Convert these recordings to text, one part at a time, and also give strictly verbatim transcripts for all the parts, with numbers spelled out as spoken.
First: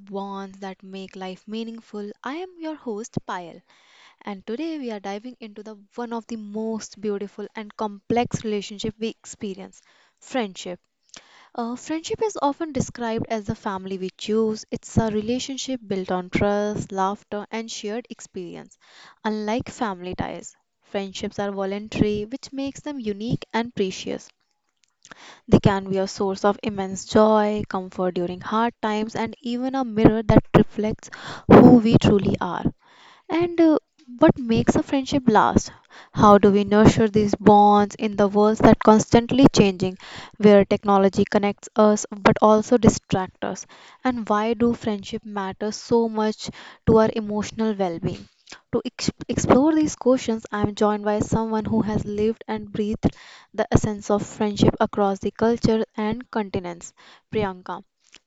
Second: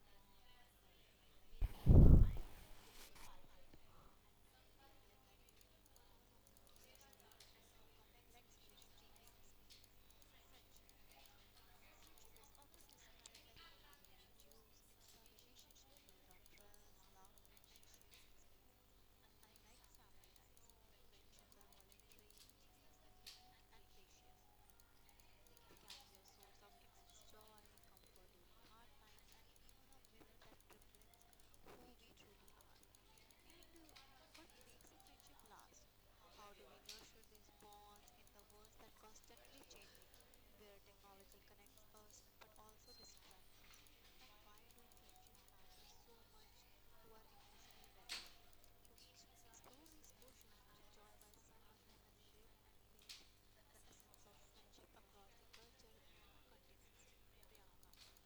bonds that make life meaningful. I am your host, Payal, and today we are diving into the one of the most beautiful and complex relationship we experience, friendship. Uh, friendship is often described as the family we choose. It's a relationship built on trust, laughter, and shared experience. Unlike family ties, friendships are voluntary, which makes them unique and precious. They can be a source of immense joy, comfort during hard times, and even a mirror that reflects who we truly are. And uh, What makes a friendship last? How do we nurture these bonds in the world that constantly changing, where technology connects us but also distracts us? And why do friendship matter so much to our emotional well-being? To ex- explore these questions, I am joined by someone who has lived and breathed the essence of friendship across the culture and continents, Priyanka.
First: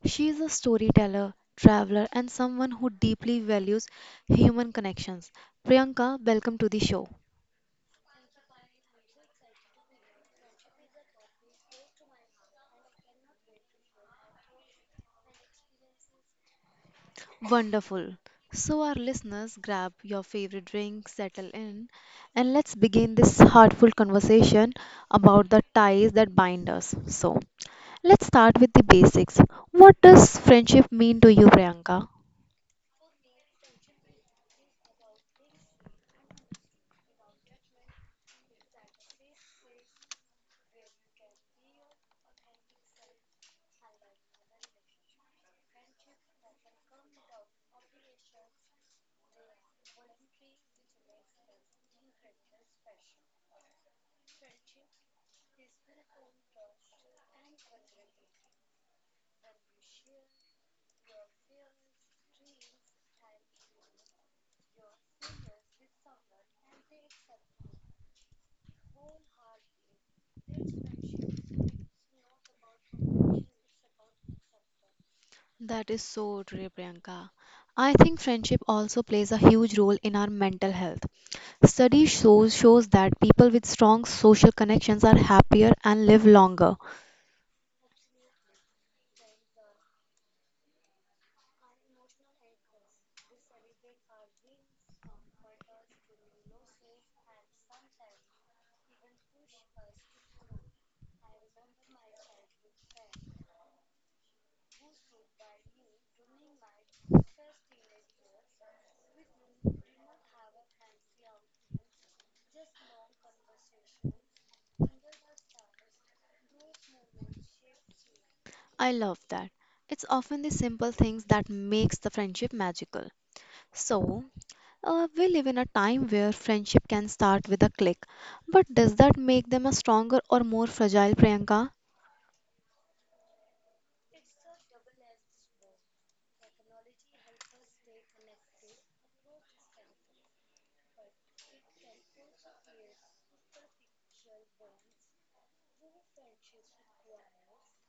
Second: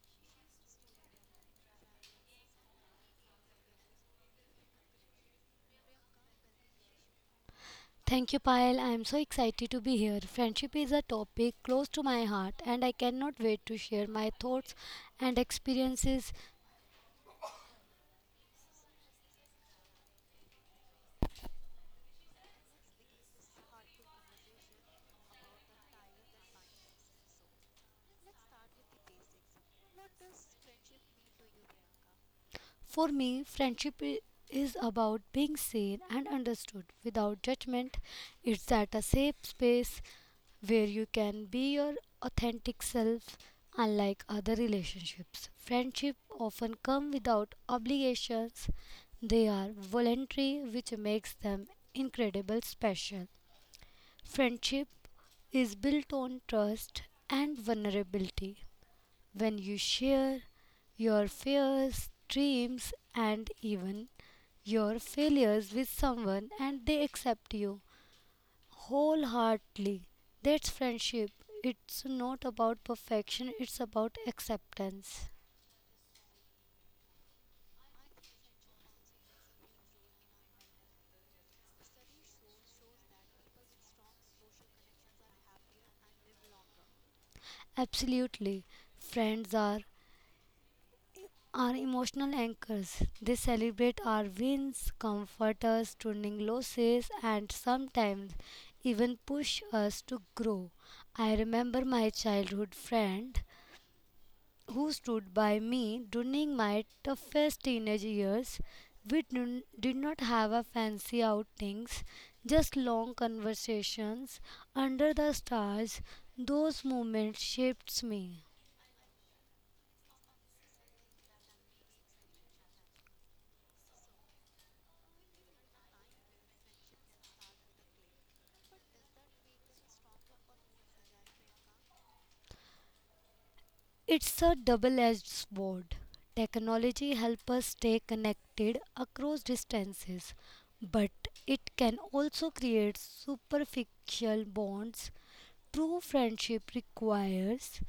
She is a storyteller, traveler, and someone who deeply values human connections. Priyanka, welcome to the show. Thank you, Payal. I am so excited to be here. Friendship is a topic close to my heart, and I cannot wait to share my thoughts and experiences. Wonderful. So, our listeners, grab your favorite drink, settle in, and let's begin this heartful conversation about the ties that bind us. So, let's start with the basics. What does friendship mean to you, Priyanka? For me, friendship i- is about being seen and understood without judgment. It's that a safe space where you can be your authentic self, unlike other relationships. Friendship often come without obligations. They are voluntary, which makes them incredibly special. Friendship is built on trust and vulnerability. When you share your fears, dreams, and even your failures with someone and they accept you wholeheartedly, that's friendship. It's not about perfection, it's about acceptance. That is so true, Priyanka. I think friendship also plays a huge role in our mental health. Study shows shows that people with strong social connections are happier and live longer. Absolutely. Friends are are emotional anchors. They celebrate our wins, comfort us during losses, and sometimes even push us to grow. I remember my childhood friend who stood by me during my toughest teenage years. We didn- did not have a fancy outings, just long conversations under the stars. Those moments shaped me. I love that. It's often the simple things that makes the friendship magical. So, uh, we live in a time where friendship can start with a click, but does that make them a stronger or more fragile Priyanka? It's a double-edged sword. Technology helps us stay connected across distances, but it can also create superficial bonds. True friendship requires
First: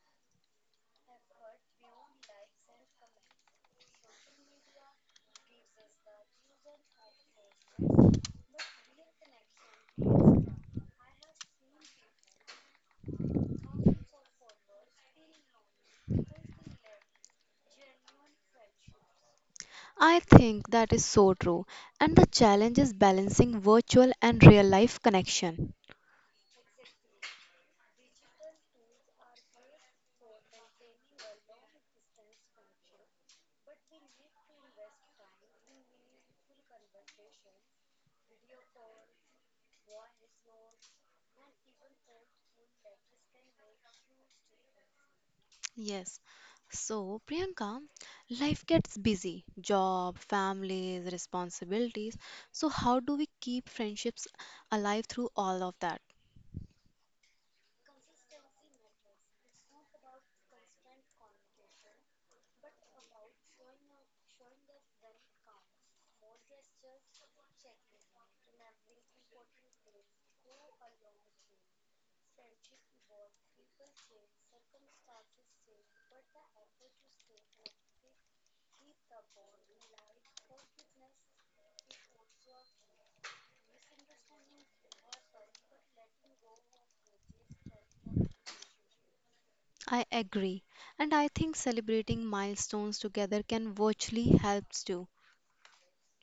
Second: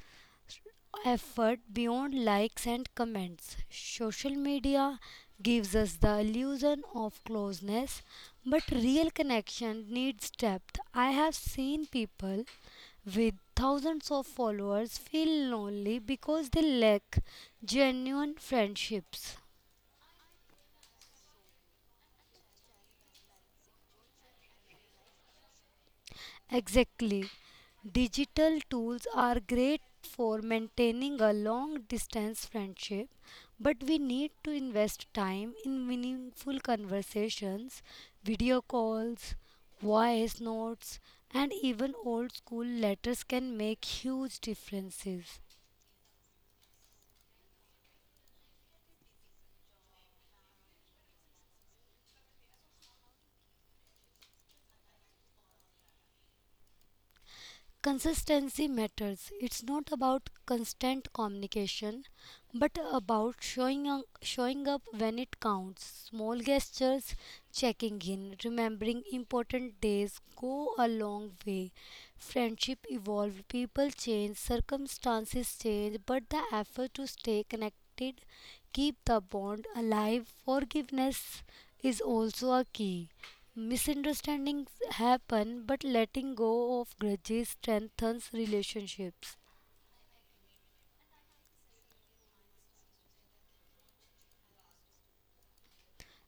effort beyond likes and comments. Social media gives us the illusion of closeness, but real connection needs depth. I have seen people with thousands of followers feel lonely because they lack genuine friendships. I think that is so true, and the challenge is balancing virtual and real life connection. Exactly. Digital tools are great for maintaining a long distance friendship, but we need to invest time in meaningful conversations, video calls, voice notes, and even old school letters can make huge differences. Yes. So, Priyanka, life gets busy, job, families, responsibilities. So, how do we keep friendships alive through all of that? Consistency matters. It's not about constant communication, but about showing up, showing up when it counts. Small gestures, checking in, remembering important days go a long way. Friendship evolve, people change, circumstances change, but the effort to stay connected, keep the bond alive. Forgiveness is also a key. Misunderstandings happen, but letting go of grudges strengthens relationships. I agree. And I think celebrating milestones together can virtually helps too.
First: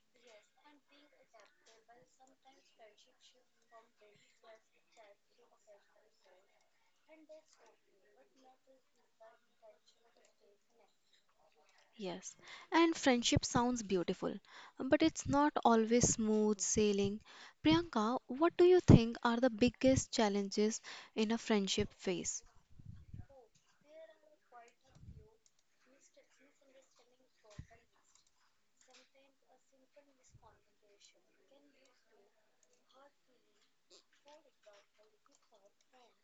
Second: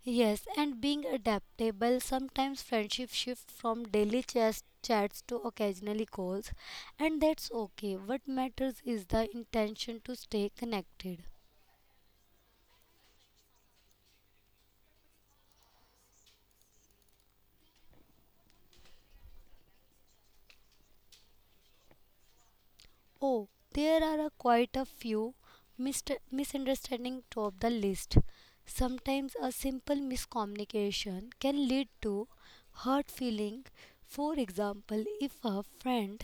Yes, and being adaptable, sometimes friendship shift from daily chats, chats to occasionally calls, and that's okay. What matters is the intention to stay connected. Yes. And friendship sounds beautiful, but it's not always smooth sailing. Priyanka, what do you think are the biggest challenges in a friendship phase? Oh, there are a quite a few mist- misunderstandings top the list. Sometimes a simple miscommunication can lead to hurt feeling. For example, if a friend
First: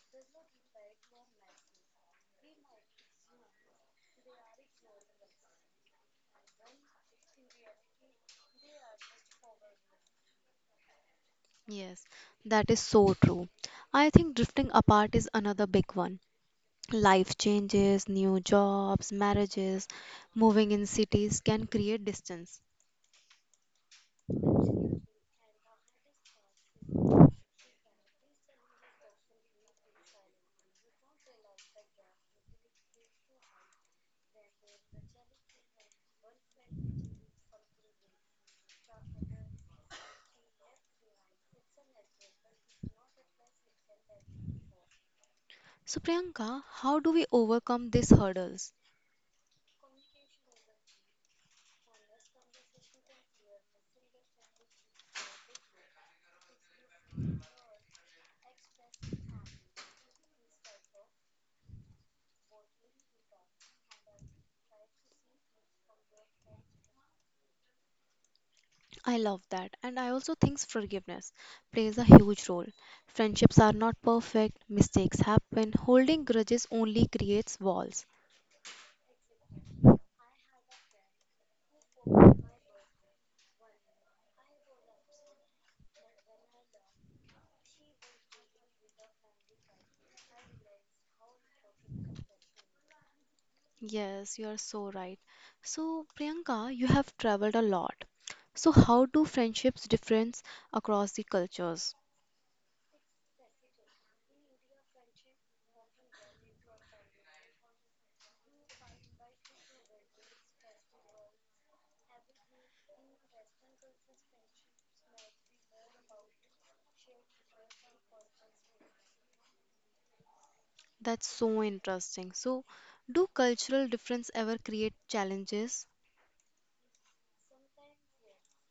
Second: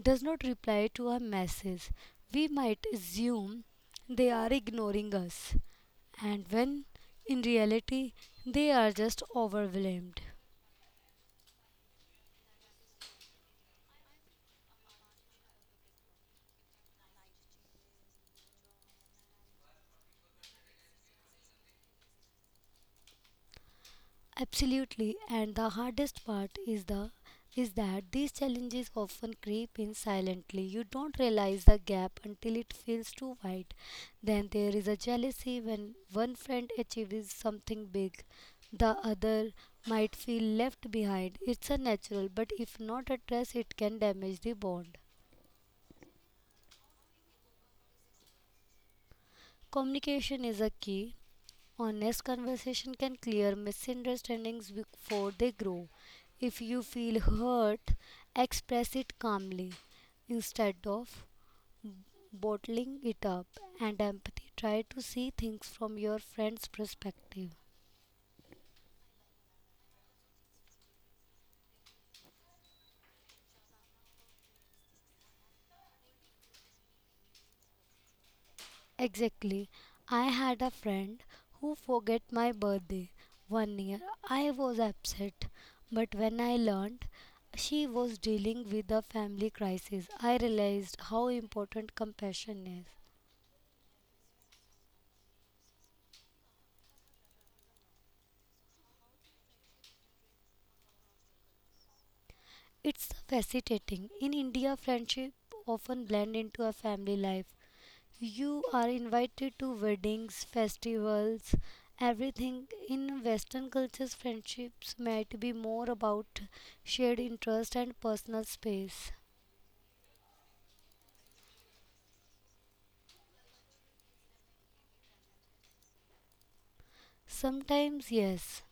does not reply to a message, we might assume they are ignoring us, and when in reality they are just overwhelmed. Yes, that is so true. I think drifting apart is another big one. Life changes, new jobs, marriages, moving in cities can create distance. Absolutely, and the hardest part is the is that these challenges often creep in silently. You don't realize the gap until it feels too wide. Then there is a jealousy when one friend achieves something big, the other might feel left behind. It's a natural, but if not addressed, it can damage the bond. So, Priyanka, how do we overcome these hurdles? Communication is a key. Honest conversation can clear misunderstandings before they grow. If you feel hurt, express it calmly instead of bottling it up. And empathy, try to see things from your friend's perspective. I love that. And I also think forgiveness plays a huge role. Friendships are not perfect, mistakes happen, holding grudges only creates walls. Exactly. I had a friend who forget my birthday one year. I was upset, but when I learned she was dealing with a family crisis, I realized how important compassion is. Yes, you are so right. So, Priyanka, you have traveled a lot. So, how do friendships difference across the cultures? It's fascinating. In India, friendship often blend into a family life. You are invited to weddings, festivals, everything. In Western cultures, friendships might be more about shared interest and personal space. That's so interesting. So, do cultural difference ever create challenges? Sometimes, yes,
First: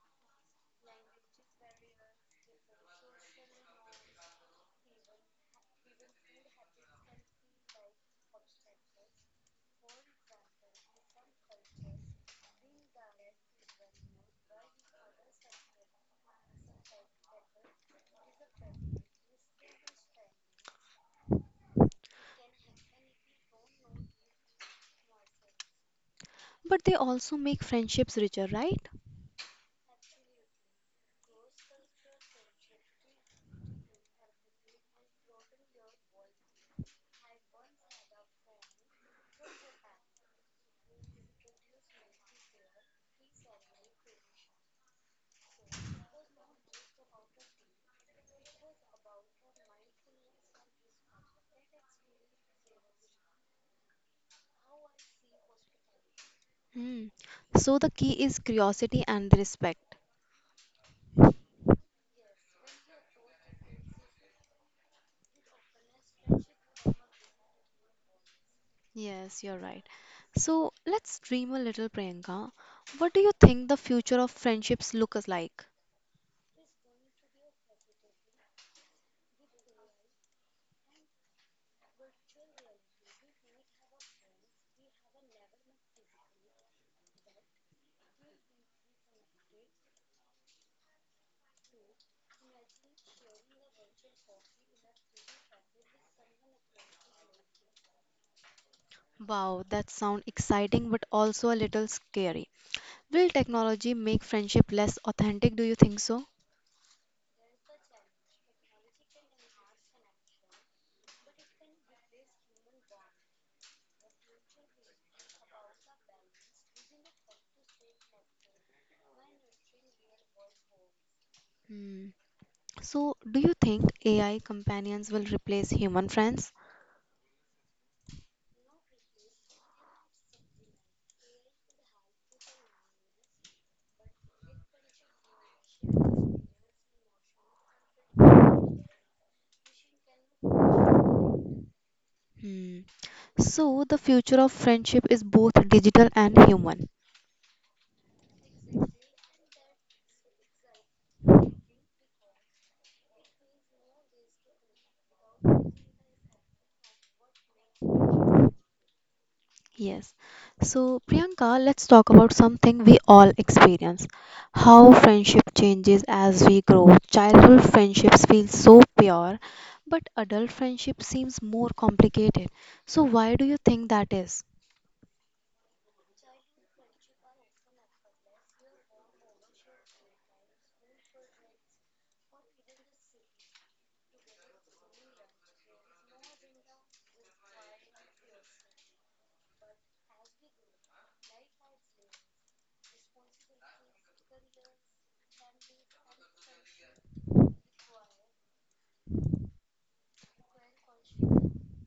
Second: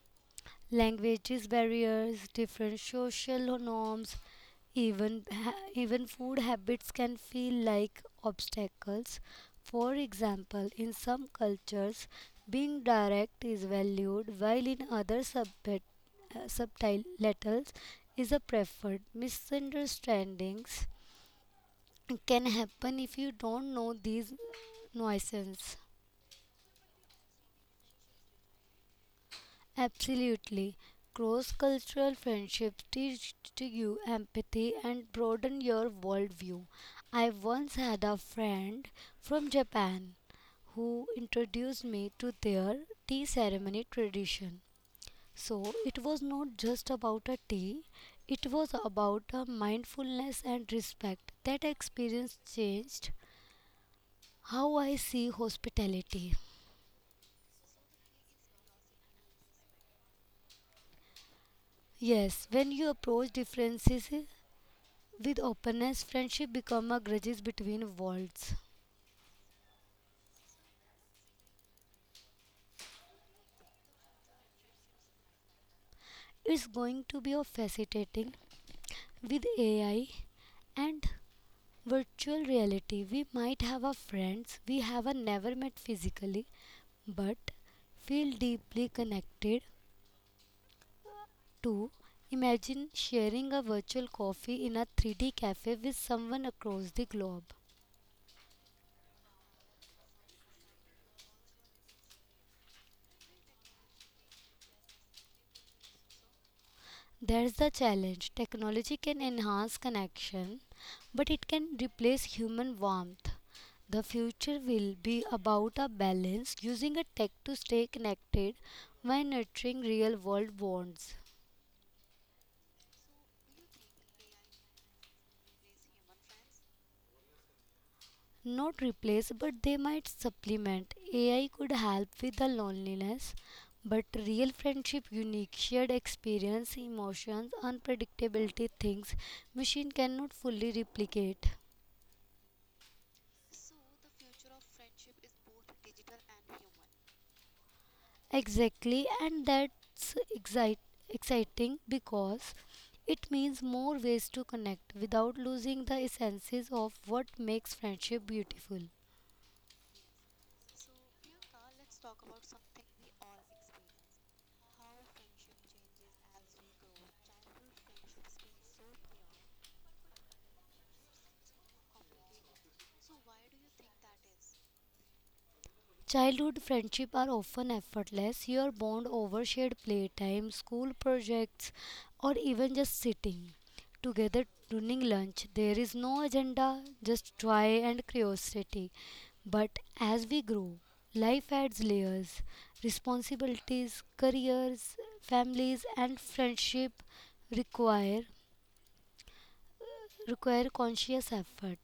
languages barriers, different social norms, even ha- even food habits can feel like obstacles. For example, in some cultures, being direct is valued, while in other subpet- uh, subtitles is a preferred. Misunderstandings can happen if you don't know these nuisances. But they also make friendships richer, right? Absolutely. Cross cultural friendships teach you empathy and broaden your worldview. I once had a friend from Japan who introduced me to their tea ceremony tradition. So it was not just about a tea, it was about a mindfulness and respect. That experience changed how I see hospitality. Hmm. So the key is curiosity and respect. Yes, when you approach differences with openness, friendship become a bridges between worlds. Yes, you're right. So let's dream a little, Priyanka. What do you think the future of friendships looks like? It's going to be a fascinating with A I and virtual reality. We might have our friends we have a never met physically, but feel deeply connected to. Imagine sharing a virtual coffee in a three D cafe with someone across the globe. Wow, that sounds exciting but also a little scary. Will technology make friendship less authentic? Do you think so? There's the challenge. Technology can enhance connection, but it can replace human warmth. The future will be about a balance using a tech to stay connected while nurturing real world bonds. Hmm. So, do you think A I companions will replace human friends? Not replace, but they might supplement. A I could help with the loneliness, but real friendship, unique shared experience, emotions, unpredictability things machine cannot fully replicate. Hmm. So, the future of friendship is both digital and human. Exactly, and that's excite- exciting because it means more ways to connect without losing the essences of what makes friendship beautiful. Yes. So, Priyanka, let's talk about something we all experience how friendship changes as we grow. Childhood friendships feel so pure, but adult friendship seems more complicated. So, why do you think that is? Childhood friendship are often effortless. Your bond over shared playtime, school projects, or even just sitting together during lunch. There is no agenda, just joy and curiosity. But as we grow, life adds layers, responsibilities, careers, families, and friendship require require conscious effort.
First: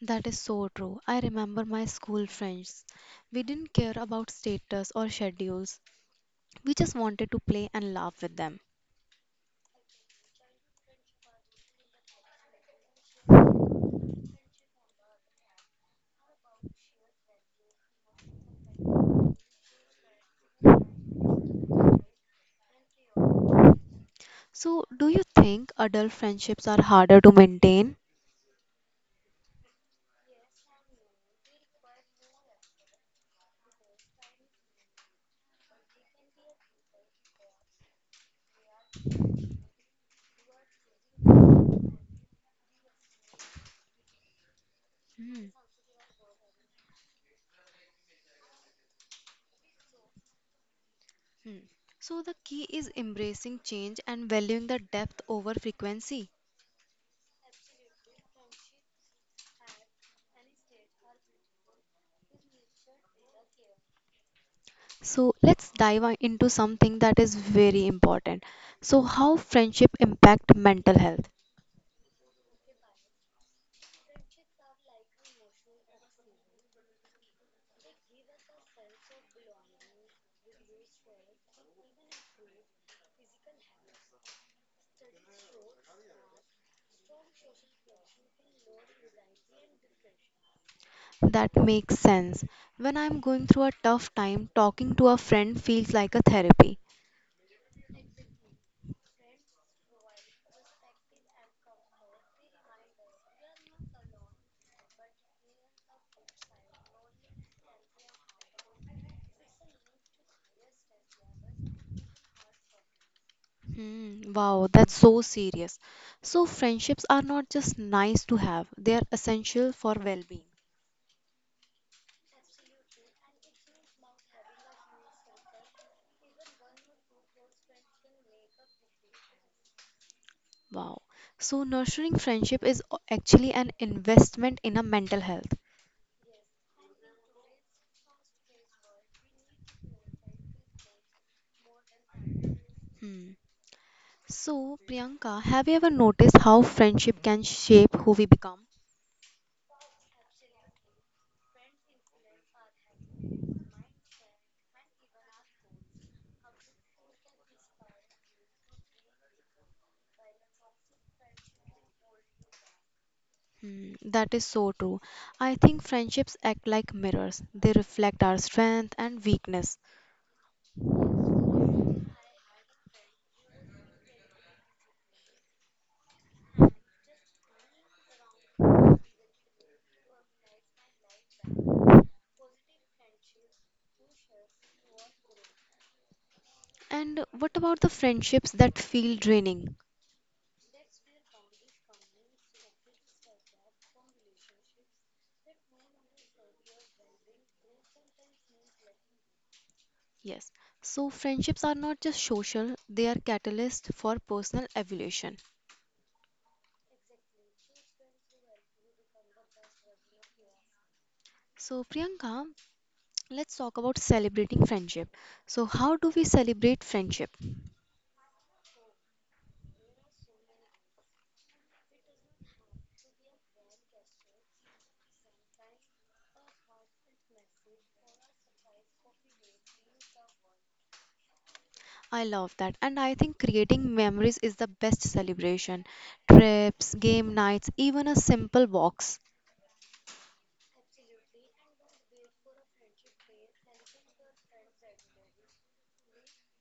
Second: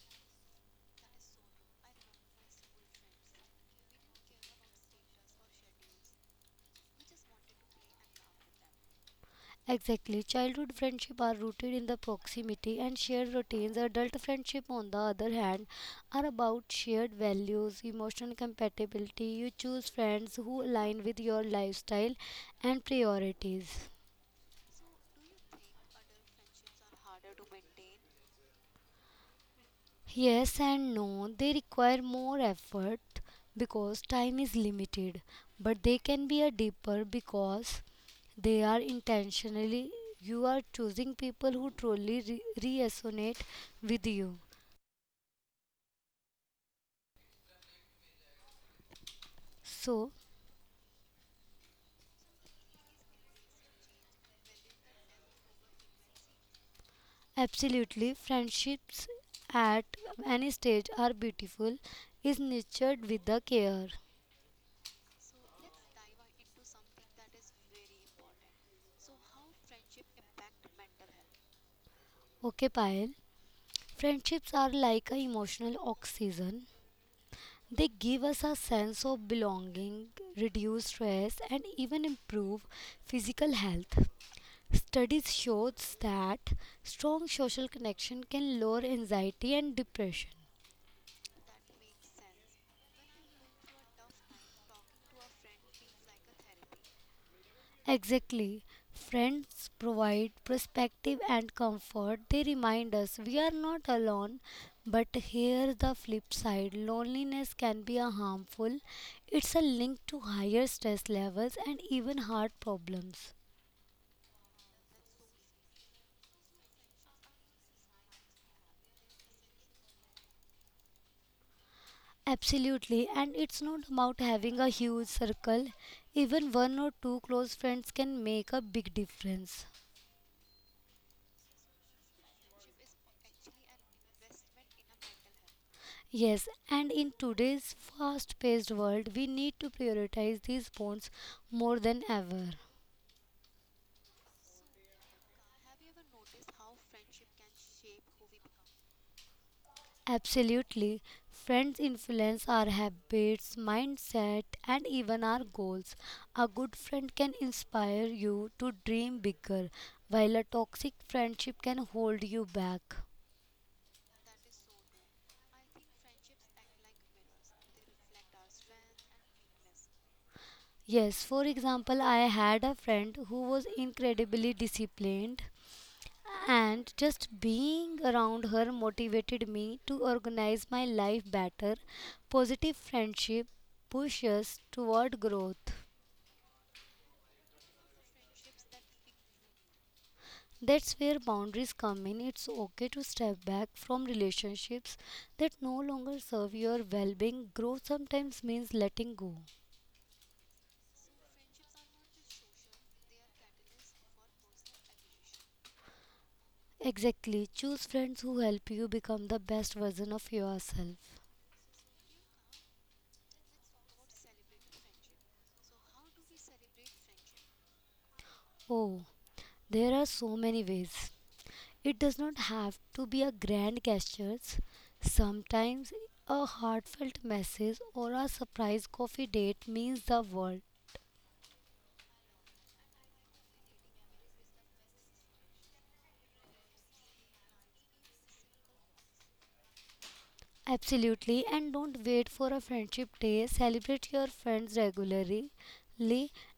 That is so true. I remember my school friends. We didn't care about status or schedules, we just wanted to play and laugh with them. Exactly. Childhood friendship are rooted in the proximity and shared routines. Adult friendship, on the other hand, are about shared values, emotional compatibility. You choose friends who align with your lifestyle and priorities. So, do you think adult friendships are harder to maintain? Yes and no, they require more effort because time is limited, but they can be a deeper because they are intentionally you are choosing people who truly re- resonate with you. Hmm. So, Hmm. So the key is embracing change and valuing the depth over frequency. absolutely, friendships at any stage are beautiful, is nurtured with the care. So let's dive on- into something that is very important. So how friendship impact mental health? Okay, Payal. Friendships are like an emotional oxygen. They give us a sense of belonging, reduce stress, and even improve physical health. Studies shows that strong social connection can lower anxiety and depression. That makes sense. When I'm going through a tough time, talking to a friend feels like a therapy. Exactly. Friends provide perspective and comfort. They remind us we are not alone. But here the flip side loneliness can be a harmful. It's a link to higher stress levels and even heart problems. Hmm, wow, that's so serious. So friendships are not just nice to have, they are essential for well-being. Absolutely, and it's not about having a huge circle. Even one or two close friends can make a big difference. Wow. So nurturing friendship is o- actually an investment in a mental health. Yes, and in today's fast paced world, we need to prioritize these bonds more than ever. Hmm. So, Priyanka, have you ever noticed how friendship can shape who we become? Absolutely. Friends influence our habits, mindset, and even our goals. A good friend can inspire you to dream bigger, while a toxic friendship can hold you back. Hmm, that is so true. I think friendships act like mirrors. They reflect our strength and weakness. Yes, for example, I had a friend who was incredibly disciplined, and just being around her motivated me to organize my life better. Positive friendship pushes toward growth. And what about the friendships that feel draining? That's where boundaries come in. It's okay to step back from relationships that no longer serve your well being. Growth sometimes means letting go. Yes. So, friendships are not just social, they are catalysts for personal evolution. Exactly. Choose friends who help you become the best version of yourself. So, Priyanka, let's talk about celebrating friendship. So, how do we celebrate friendship? Oh, there are so many ways. It does not have to be a grand gesture. Sometimes a heartfelt message or a surprise coffee date means the world. I love that. And I think creating memories is the best celebration. Trips, game nights, even a simple walks. Absolutely, and don't wait for a friendship day. Celebrate your friends regularly.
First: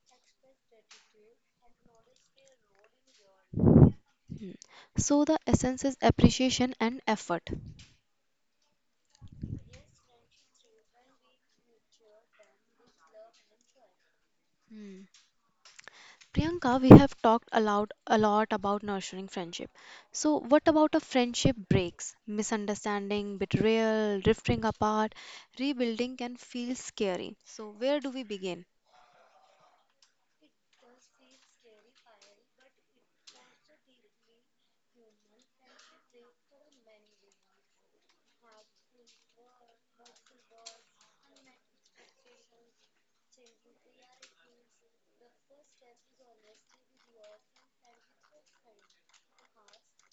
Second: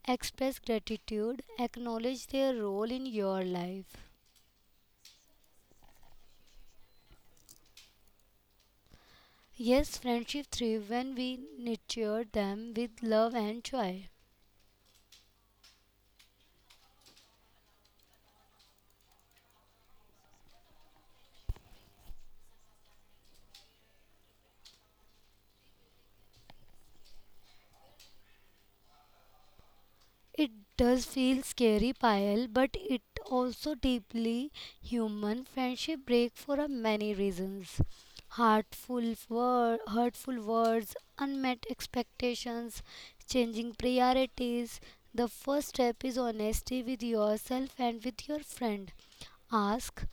Express gratitude. Acknowledge their role in your life. Hmm. So the essence is appreciation and effort. Yes, friendship thrives when we nurture them with love and joy. Hmm. Priyanka, we have talked aloud a lot about nurturing friendship. So what about a friendship breaks? Misunderstanding, betrayal, drifting apart, rebuilding can feel scary. So where do we begin? It does feel scary, Payal, but it also deeply human. Friendship break for a many reasons. Heartful word, hurtful words, unmet expectations, changing priorities. The first step is honesty with yourself and with your friend. Ask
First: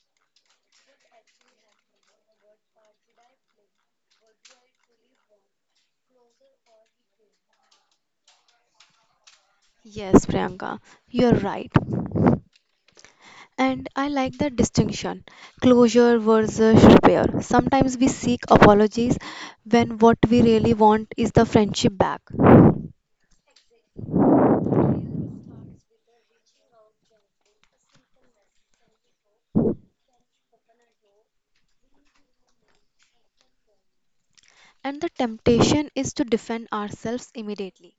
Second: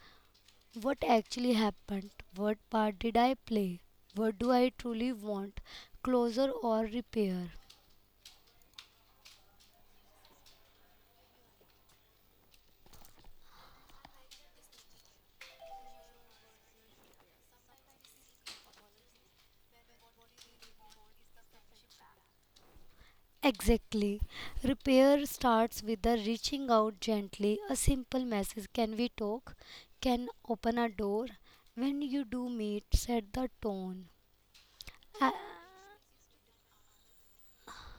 what actually happened, what part did I play, what do I truly want, closure or repair. Yes, Priyanka, you're right. And I like the distinction closure versus repair. Sometimes we seek apologies when what we really want is the friendship back. Exactly. Repair starts with the reaching out gently. A simple message, can we talk? Can open a door? When you do meet, set the tone. And the Uh, temptation is to defend ourselves immediately.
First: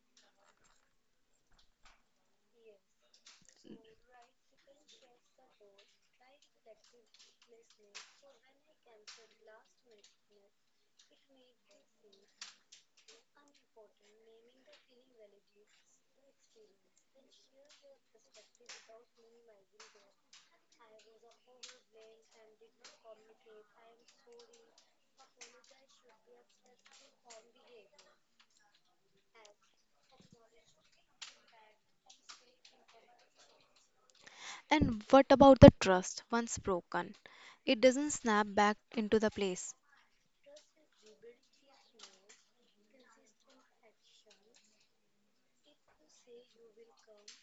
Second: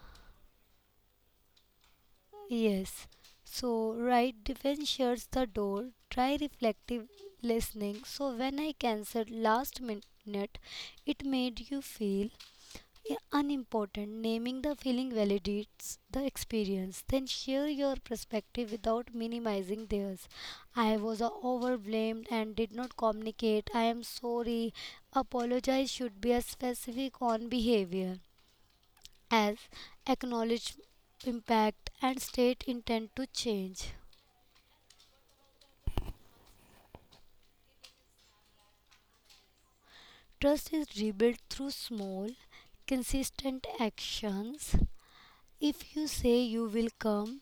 yes. So, right defense shuts the door. Try reflective listening. So, when I cancelled last minute, it made you feel, yeah, unimportant. Naming the feeling validates the experience. Then share your perspective without minimizing theirs. I was uh, overblamed and did not communicate. I am sorry. Apologize should be as specific on behavior as acknowledge impact and state intent to change. And what about the trust once broken? It doesn't snap back into the place. Trust is rebuilt through small, consistent actions. If you say you will come,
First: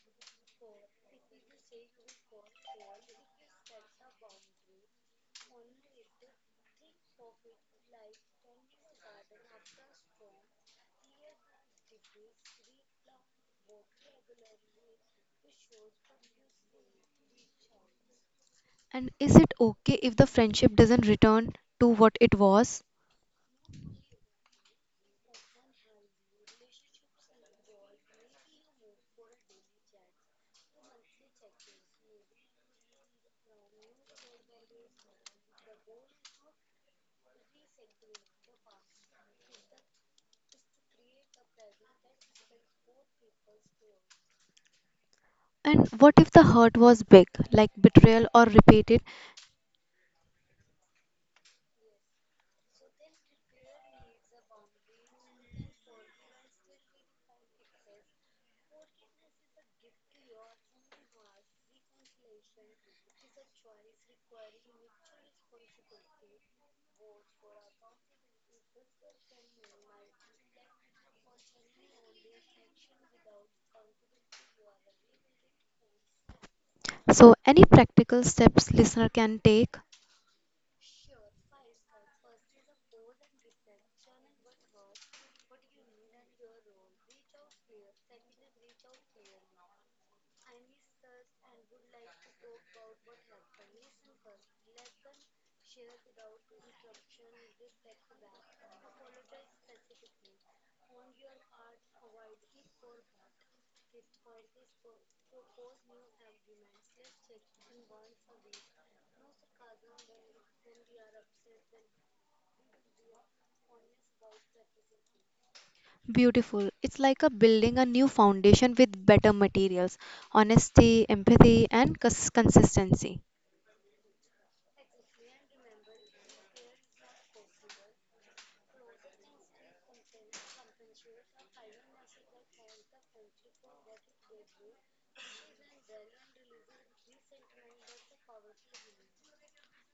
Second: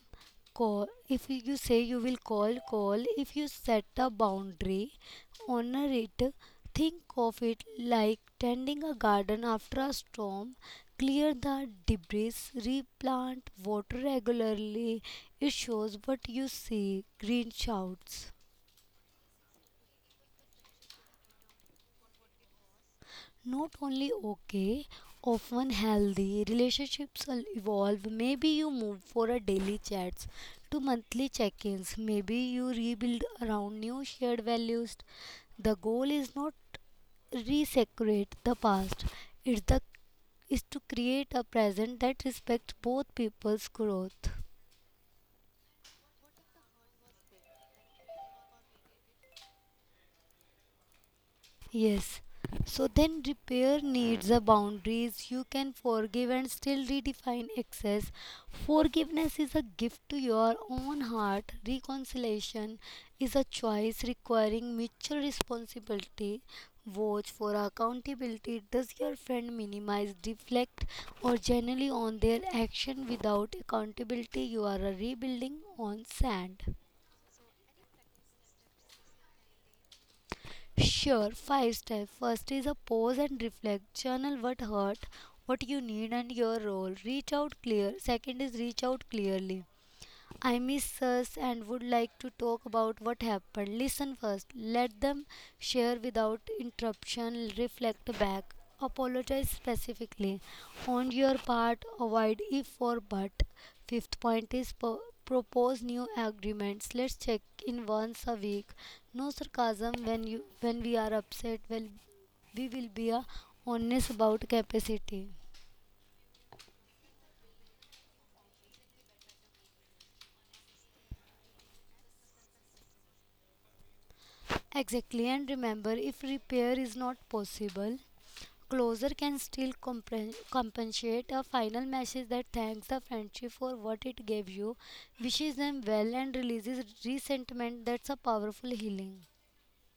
call. If you say you will call, call. If you set a boundary, honor it. Think of it like tending a garden after a storm. Clear the debris, replant, water regularly. It shows what you see. Green shouts. And is it okay if the friendship doesn't return to what it was? Not only okay, often healthy. Relationships will evolve. Maybe you move for a daily chats to monthly check-ins. Maybe you rebuild around new shared values. The goal is not resecrete the past. It's the is to create a present that respects both people's growth. And what if the hurt was big, like betrayal or repeated? Yes. So then repair needs a boundaries you can forgive and still redefine excess. Forgiveness is a gift to your own heart. Reconciliation is a choice requiring mutual responsibility. Watch for accountability. Does your friend minimize, deflect, or generally on their action without accountability? You are a rebuilding on sand. So, any practical steps listener can take? Sure, five steps. First is a pause and reflect. Journal what hurt, what you need, and your role. Reach out clear. Second is reach out clearly. I miss us and would like to talk about what happened. Listen first, let them share without interruption, reflect back, apologize specifically. On your part, avoid if or but. Fifth point is po- propose new agreements. Let's check in once a week. No sarcasm when you when we are upset. Well, we will be uh, honest about capacity. Beautiful. It's like a building a new foundation with better materials, honesty, empathy, and cons- consistency. Exactly, and remember if repair is not possible, closure can still compre- compensate a final message that thanks the friendship for what it gave you, wishes them well, and releases resentment. That's a powerful healing.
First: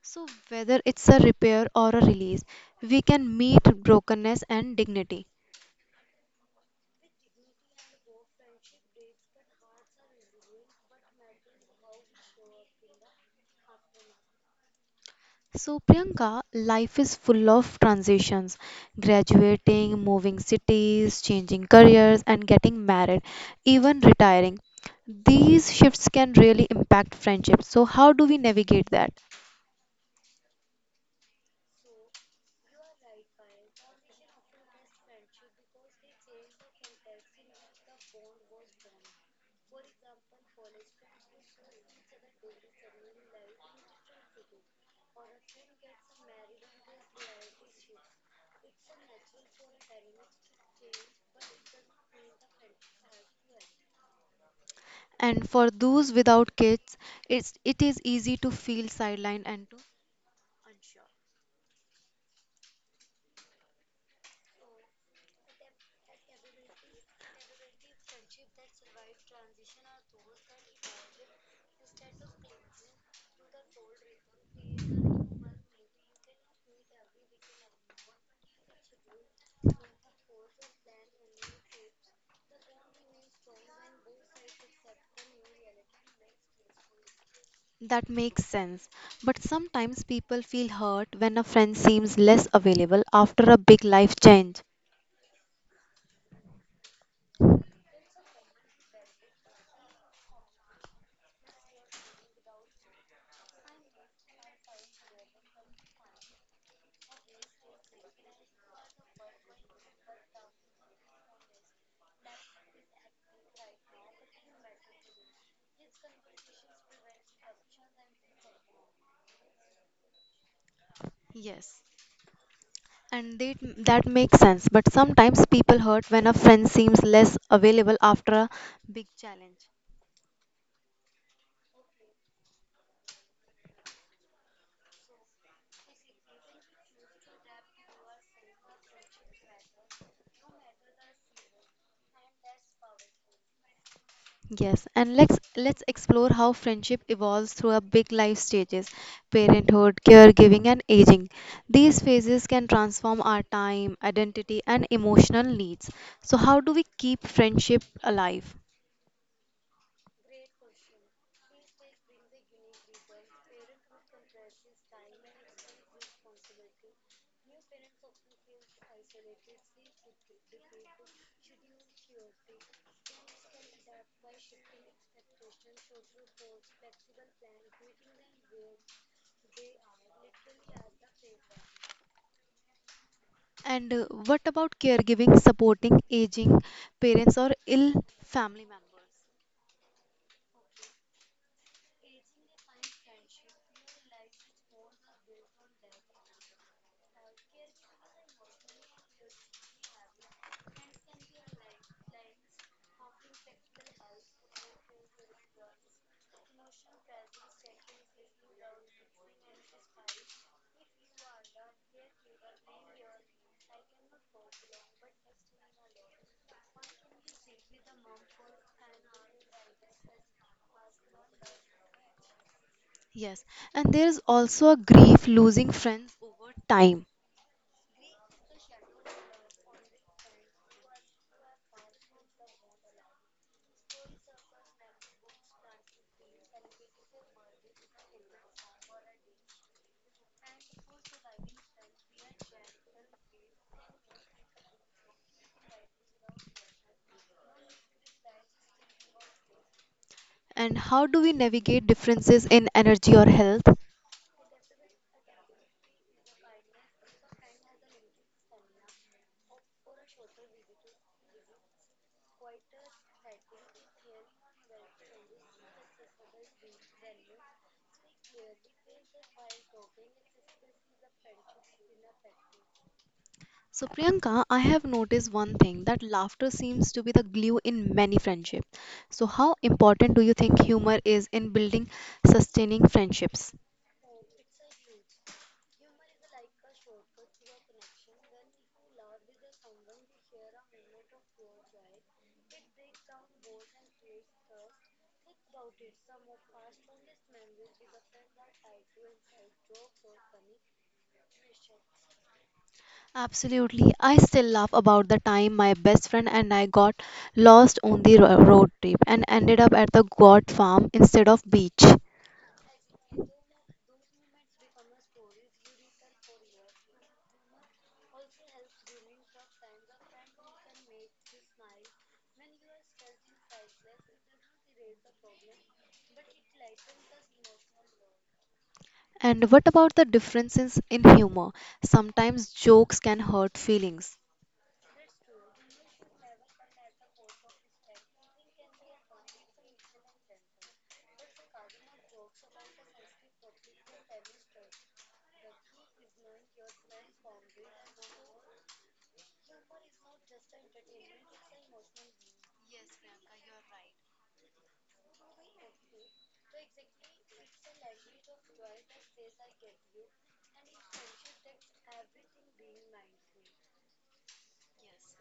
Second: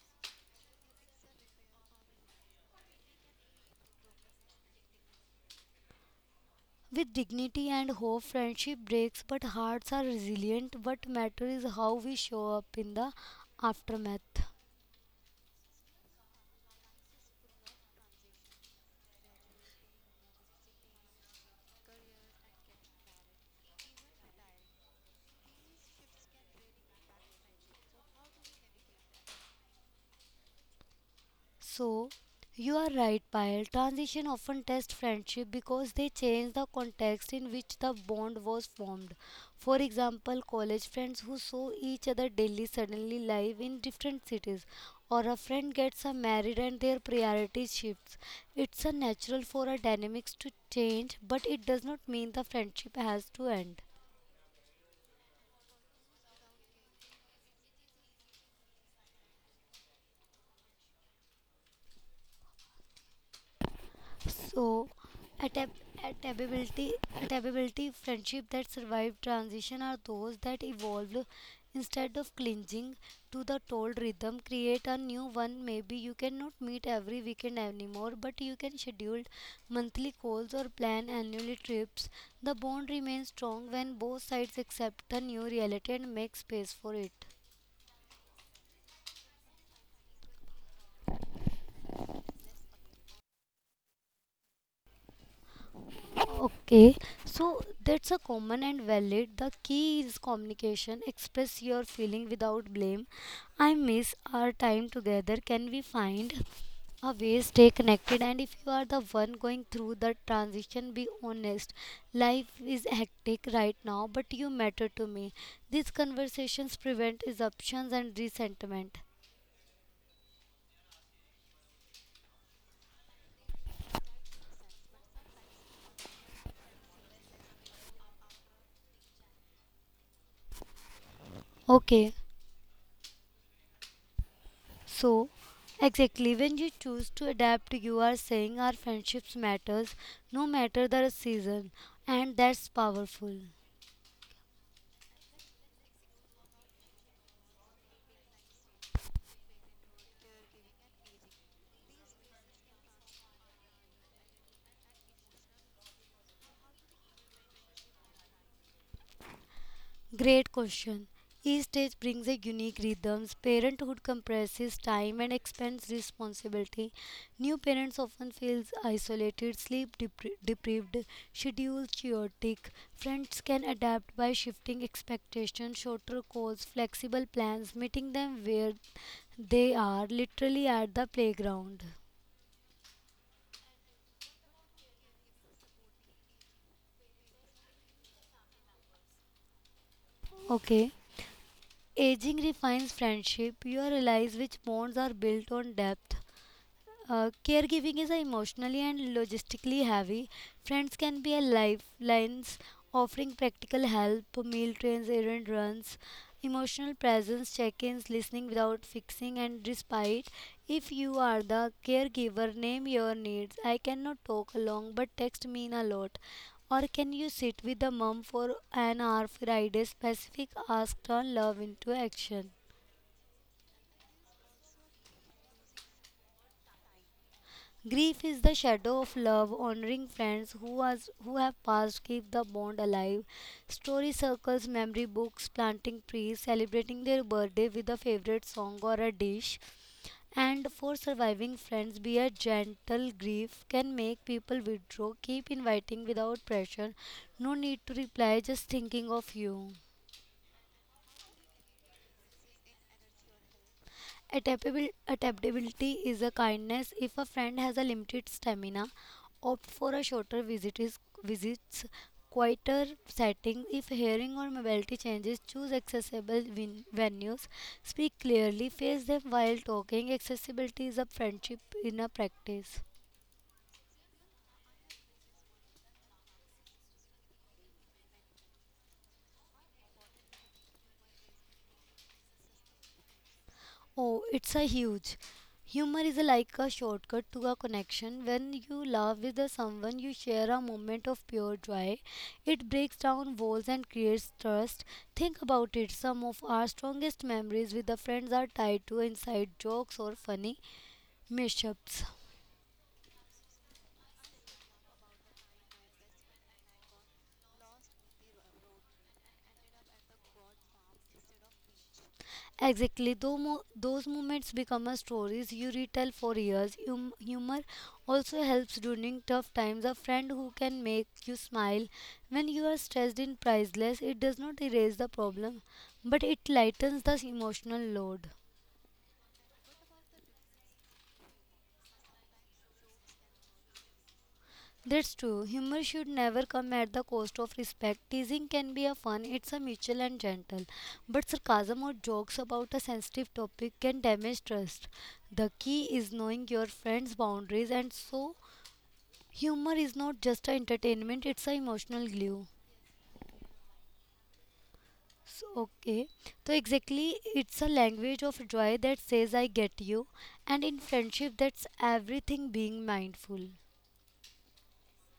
So, whether it's a repair or a release, we can meet brokenness and dignity. With dignity and hope, friendship breaks, but hearts are resilient. What matters is how we show up in the aftermath. So, Priyanka, life is full of transitions graduating, moving cities, changing careers, and getting married, even retiring. These shifts can really impact friendships. So, how do we navigate that? So, you are right, Payal. Transition often test friendship because they change the context in which the bond was formed. For example, college friends who saw each other daily suddenly live in different cities, or a friend gets a married and their priorities shifts. It's a natural for a dynamics to change, but it does not mean the friendship has to end. And for those without kids, it's, it is easy to feel sidelined and to, So, adap- adaptability, adaptability, friendship that survive transition are those that evolve instead of clinging to the old rhythm. Create a new one. Maybe you cannot meet every weekend anymore, but you can schedule monthly calls or plan annual trips. The bond remains strong when both sides accept the new reality and make space for it. that makes sense. But sometimes people feel hurt when a friend seems less available after a big life change. Okay, so that's a common and valid. The key is communication. Express your feeling without blame. I miss our time together. Can we find a way stay connected? And if you are the one going through the transition, be honest. Life is hectic right now, but you matter to me. These conversations prevent assumptions and resentment. Yes, and they, that makes sense. But sometimes people hurt when a friend seems less available after a big challenge. Okay. So, exactly, when you choose to adapt, you are saying our friendships matters no matter the season, and that's powerful. Yes, and let's let's explore how friendship evolves through our big life stages, parenthood, caregiving, and aging. These phases can transform our time, identity, and emotional needs. So, how do we keep friendship alive? Great question. Each stage brings a unique rhythms. Parenthood compresses time and expands responsibility. New parents often feel isolated, sleep depri- deprived, schedule chaotic. Friends can adapt by shifting expectations, shorter calls, flexible plans, meeting them where they are, literally at the playground. And uh, What about caregiving, supporting aging parents or ill family members? Okay. Aging refines friendship. You realize which bonds are built on depth. Uh, caregiving is a emotionally and logistically heavy. Friends can be a lifelines, offering practical help, meal trains, errand runs, emotional presence, check-ins, listening without fixing, and respite. If you are the caregiver, name your needs. I cannot talk long, but text mean a lot. Or can you sit with the mom for an hour? Friday specific ask turn love into action. Yes, and there is also a grief losing friends over time. Grief is the shadow of love. Honoring friends who has who have passed keep the bond alive. Story circles, memory books, planting trees, celebrating their birthday with a favorite song or a dish. And for surviving friends, be a gentle grief can make people withdraw. Keep inviting without pressure. No need to reply, just thinking of you. And how do we navigate differences in energy or health? Adaptabil- Adaptability is a kindness. If a friend has a limited stamina, opt for a shorter visit is, visits, quieter setting. If hearing or mobility changes, choose accessible win- venues. Speak clearly, face them while talking. Accessibility is a friendship in a practice. So, Priyanka, I have noticed one thing that laughter seems to be the glue in many friendships. So, how important do you think humor is in building sustaining friendships? Oh, it's a huge. Humor is like a shortcut to a connection. When you laugh with the someone, you share a moment of pure joy. It breaks down walls and creates trust. Think about it. Some of our strongest memories with the friends are tied to inside jokes or funny mishaps. Absolutely. I still laugh about the time my best friend and I got lost on the ro- road trip and ended up at the goat farm instead of beach. Exactly. Though mo- those moments become a stories you retell for years. Hum- humor also helps during tough times. A friend who can make you smile when you are stressed and priceless. It does not erase the problem, but it lightens the emotional load. And what about the differences in humor? Sometimes jokes can hurt feelings. That's true. Humor should never come at the cost of respect. Teasing can be a fun, it's a mutual and gentle. But sarcasm or jokes about a sensitive topic can damage trust. The key is knowing your friend's boundaries. And so humor is not just a entertainment, it's an emotional glue. So, okay, so exactly, it's a language of joy that says I get you, and in friendship that's everything. Being mindful,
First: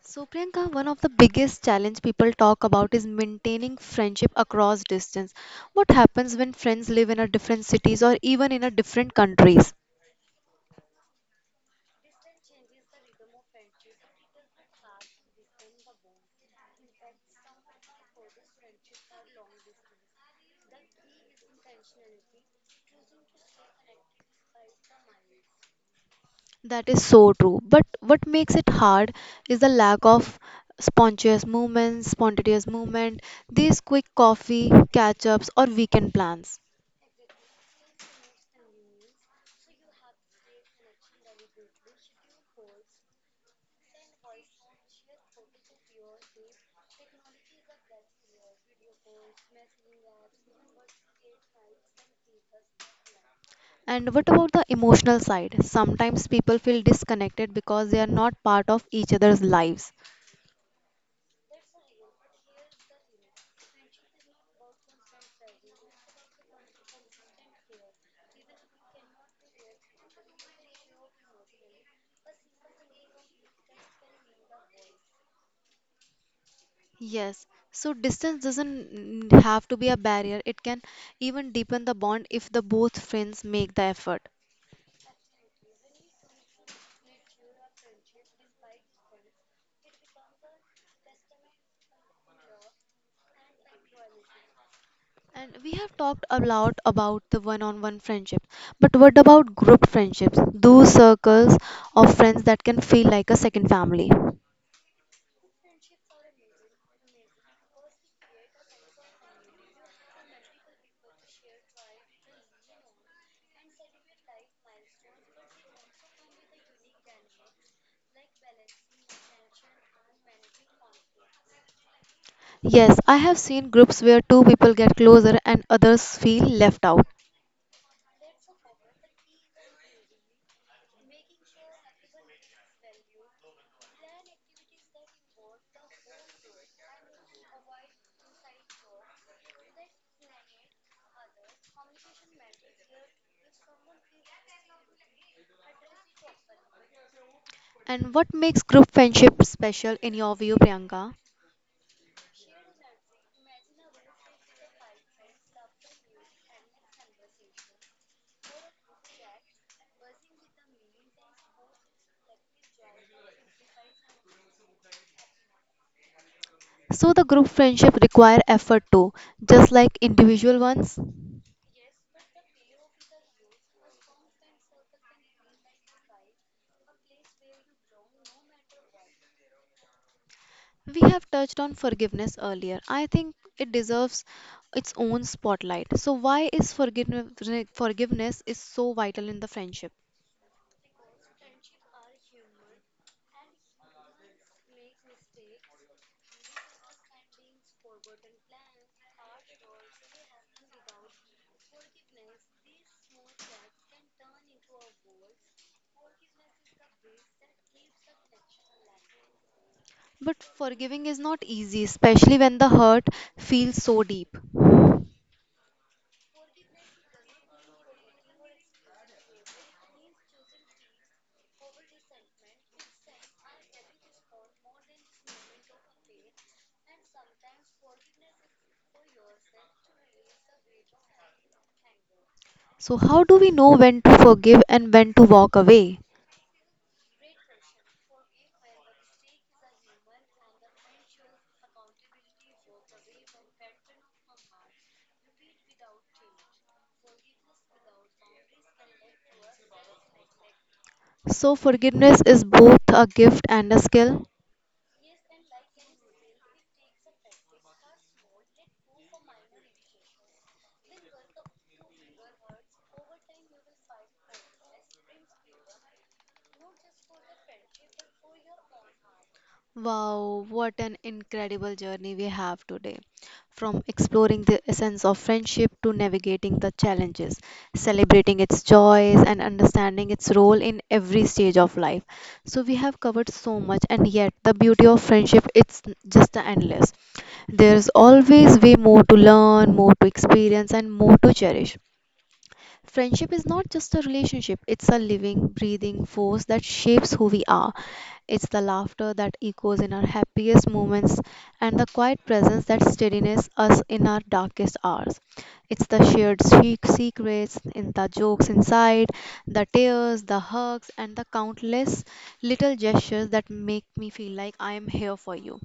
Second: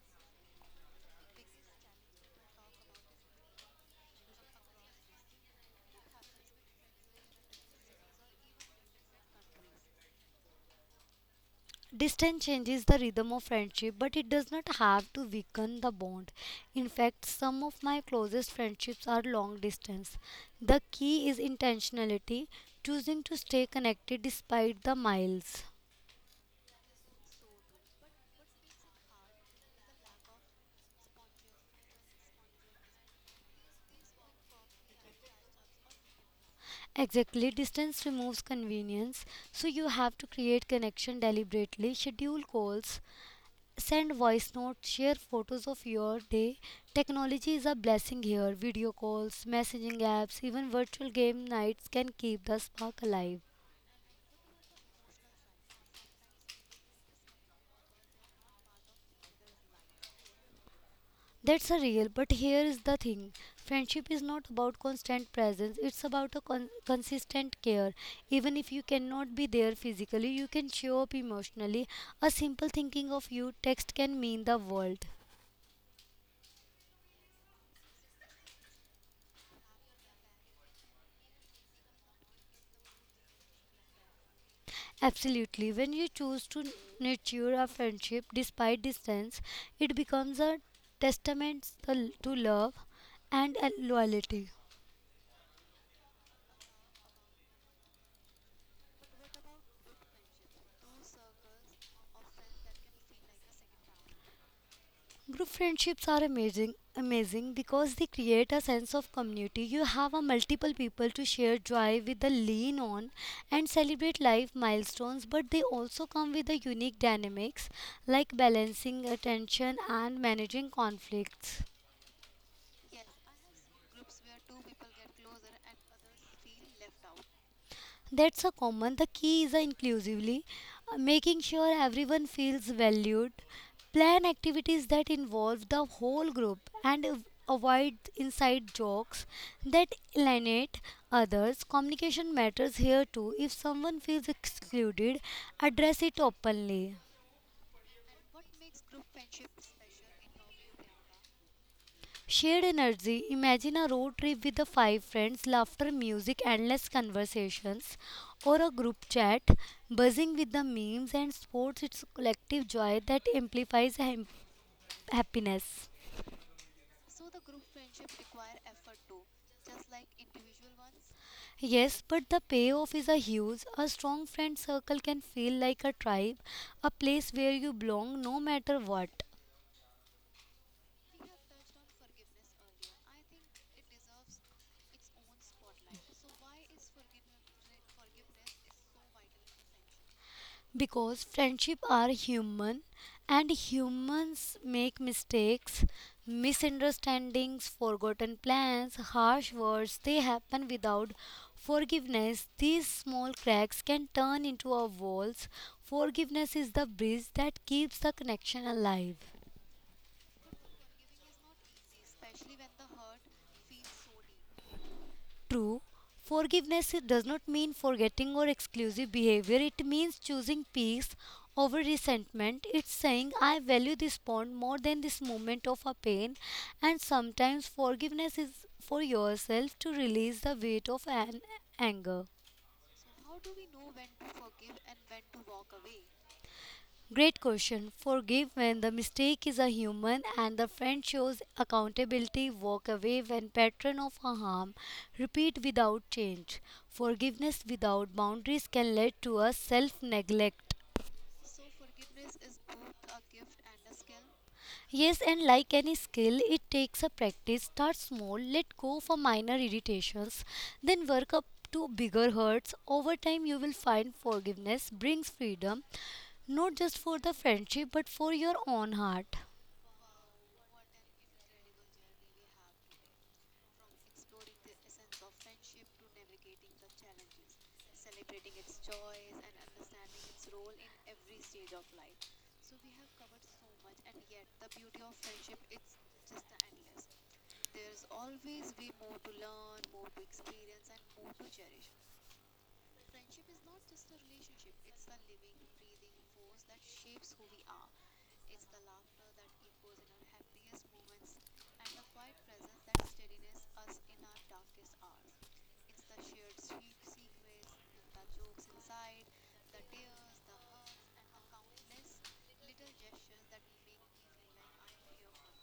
So, Priyanka, one of the biggest challenge people talk about is maintaining friendship across distance. What happens when friends live in a different cities or even in a different countries? distance changes the rhythm of friendship, but it does not have to weaken the bond. In fact, some of my closest friendships are long distance. The key is intentionality, choosing to stay connected despite the miles. That is so true. But what makes it hard is the lack of spontaneous movements, spontaneous movement, these quick coffee catch-ups or weekend plans. Exactly, distance removes convenience, so you have to create connection deliberately, schedule calls, send voice notes, share photos of your day. Technology is a blessing here. Video calls, messaging apps, even virtual game nights can keep the spark alive. And what about the emotional side? Sometimes people feel disconnected because they are not part of each other's lives. That's a real, but here is the thing. Friendship is not about constant presence. It's about a con- consistent care. Even if you cannot be there physically, you can show up emotionally. A simple thinking of you text can mean the world. Yes, so distance doesn't n- have to be a barrier. It can even deepen the bond if the both friends make the effort. Absolutely. When you choose to nurture a friendship despite distance, it becomes a testament to to love and uh, loyalty. And we have talked a lot about the one-on-one friendship, but what about group friendships? Those circles of friends that can feel like a second family. Group friendships are amazing, amazing because they create a sense of community. You have a multiple people to share joy with, the lean on, and celebrate life milestones. But they also come with a unique dynamics, like balancing attention and managing conflicts. Yes, I have seen groups where two people get closer and others feel left out. That's a common. The key is a inclusively, uh, making sure everyone feels valued. Plan activities that involve the whole group and av- avoid inside jokes that alienate others. Communication matters here too. If someone feels excluded, address it openly. And what makes group friendship special in your view, Priyanka? Shared energy. Imagine a road trip with the five friends, laughter, music, endless conversations, or a group chat buzzing with the memes and sports. It's collective joy that amplifies ha- happiness. So the group friendship require effort too, just like individual ones. Yes, but the payoff is a huge. A strong friend circle can feel like a tribe, a place where you belong no matter what. We have touched on forgiveness earlier. I think it deserves its own spotlight. So why is forgiveness forgiveness is so vital in the friendship? Because friendship are human, and humans make mistakes. Misunderstandings, forgotten plans, harsh words, they happen. Without forgiveness, these small cracks can turn into our walls. Forgiveness is the bridge that keeps the connection alive. But forgiving is not easy, especially when the hurt feels so deep. True, forgiveness does not mean forgetting or exclusive behavior. It means choosing peace over resentment. It's saying, I value this bond more than this moment of a pain. And sometimes forgiveness is for yourself, to release the weight of an anger. So how do we know when to forgive and when to walk away? Great question. Forgive when the mistake is a human and the friend shows accountability. Walk away when pattern of a harm. Repeat without change. Forgiveness without boundaries can lead to a self neglect. So forgiveness is both a gift and a skill. Yes, and like any skill, it takes a practice. Start small, let go for minor irritations, then work up to bigger hurts. Over time, you will find forgiveness brings freedom, not just for the friendship, but for your own heart. Wow, what an incredible journey we have today. From exploring the essence of friendship to navigating the challenges, celebrating its joys, and understanding its role in every stage of life. So, we have covered so much, and yet the beauty of friendship it's just endless. There's always way more to learn, more to experience, and more to cherish. Friendship is not just a relationship, it's a living, breathing force that shapes who we are. It's the laughter that echoes in our happiest moments and the quiet presence that steadies us in our darkest hours. It's the shared se- secrets, in the jokes inside, the tears, the hugs, and the countless little gestures that make me feel like I am here for you.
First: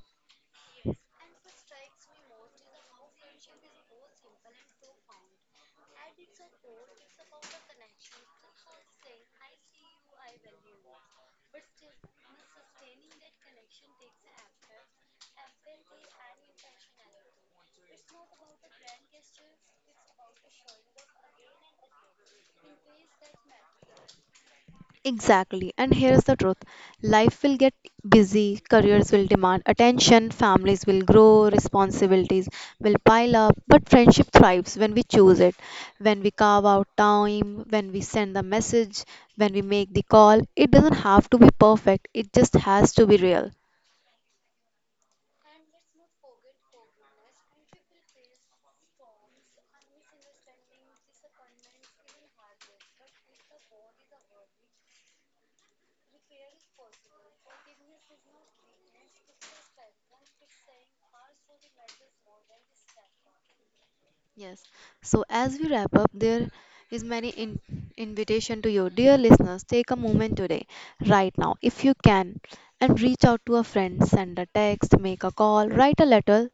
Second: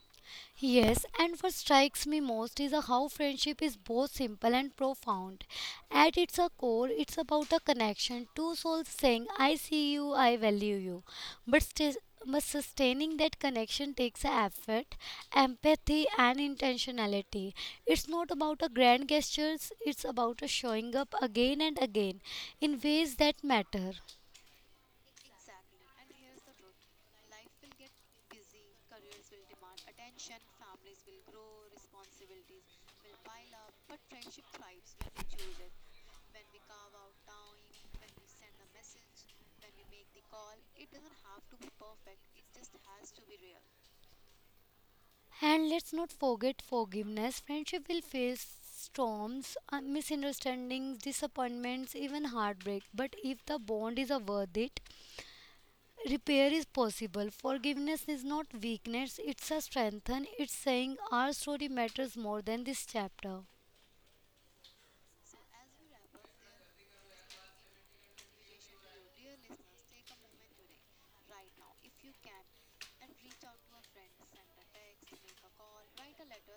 Yes, and what strikes me most is how friendship is both simple and profound. At its core, it's about a connection, two souls saying, I see you, I value you. But, stis- but sustaining that connection takes effort, empathy, and intentionality. It's not about a grand gestures, it's about a showing up again and again in ways that matter. Exactly. And here's the truth life will get busy, careers will demand attention, families will grow, responsibilities will pile up. But friendship thrives when we choose it, when we carve out time, when we send the message, when we make the call. It doesn't have to be perfect, it just has to be real. And let's not forget forgiveness. Friendship will face storms, uh, misunderstandings, disappointments, even heartbreak. But if the bond is uh, worth it, repair is possible. Forgiveness is not weakness, it's a strength. And it's saying our story matters more than this chapter. Yes. So as we wrap up, there is many in- invitation to you, dear listeners. Take a moment today, right now, if you can, and reach out to a friend, send a text, make a call, write a letter.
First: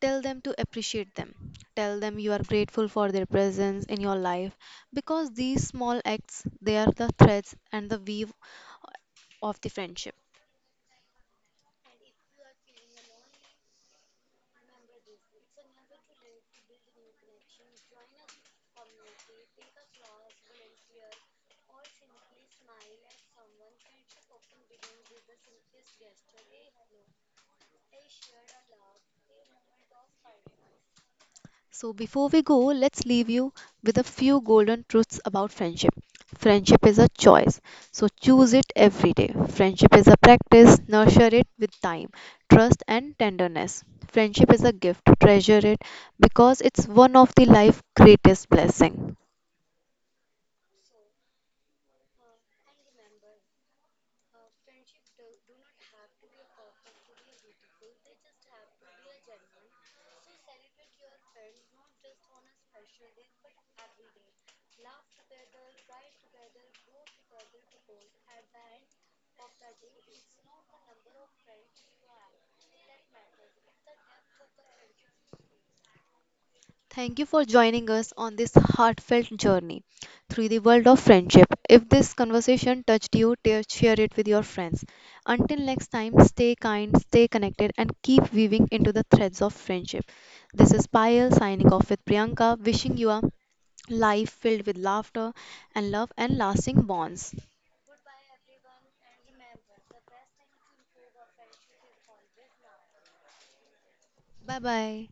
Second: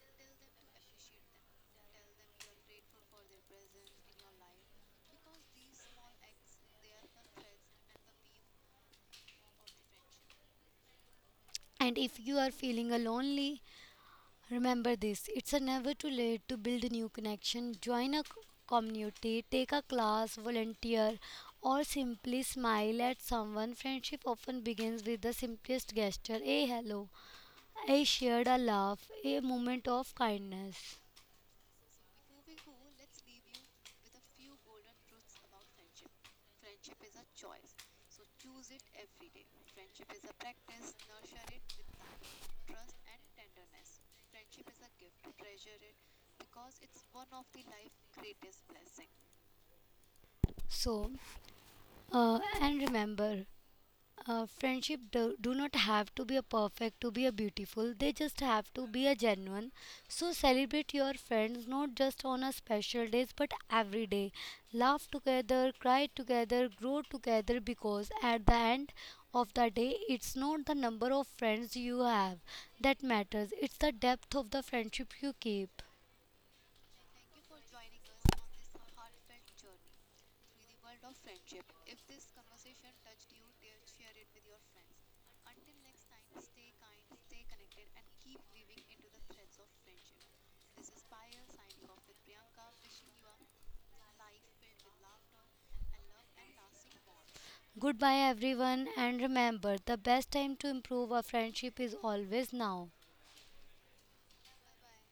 Tell them to appreciate them. Tell them you are grateful for their presence in your life because these small acts they are the threads and the weave of the friendship. And if you are feeling uh, lonely, remember this, it's a never too late to build a new connection. Join a c- community, take a class, volunteer, or simply smile at someone. Friendship often begins with the simplest gesture, a hello, a shared a laugh, a moment of kindness. So, before we go, let's leave you with a few golden truths about friendship. Friendship is a choice, so choose it every day. Friendship is a practice, nurture it with time, trust, and tenderness. Friendship is a gift, treasure it because it's one of the life's greatest blessings. So, uh, and remember, Uh, friendship do, do not have to be a perfect to be a beautiful. They just have to be a genuine. So celebrate your friends not just on a special days, but every day. Laugh together, cry together, grow together, because at the end of the day, it's not the number of friends you have that matters. It's the depth of the friendship you keep. Thank you for joining us on this heartfelt journey through the world of friendship. If this conversation touched you, te- share it with your friends. Until next time, stay kind, stay connected, and keep weaving into the threads of friendship. This is Payal signing off with Priyanka, wishing you a life filled with laughter and love and lasting bonds. Goodbye everyone, and remember, the best time to improve a friendship is always now. Bye bye.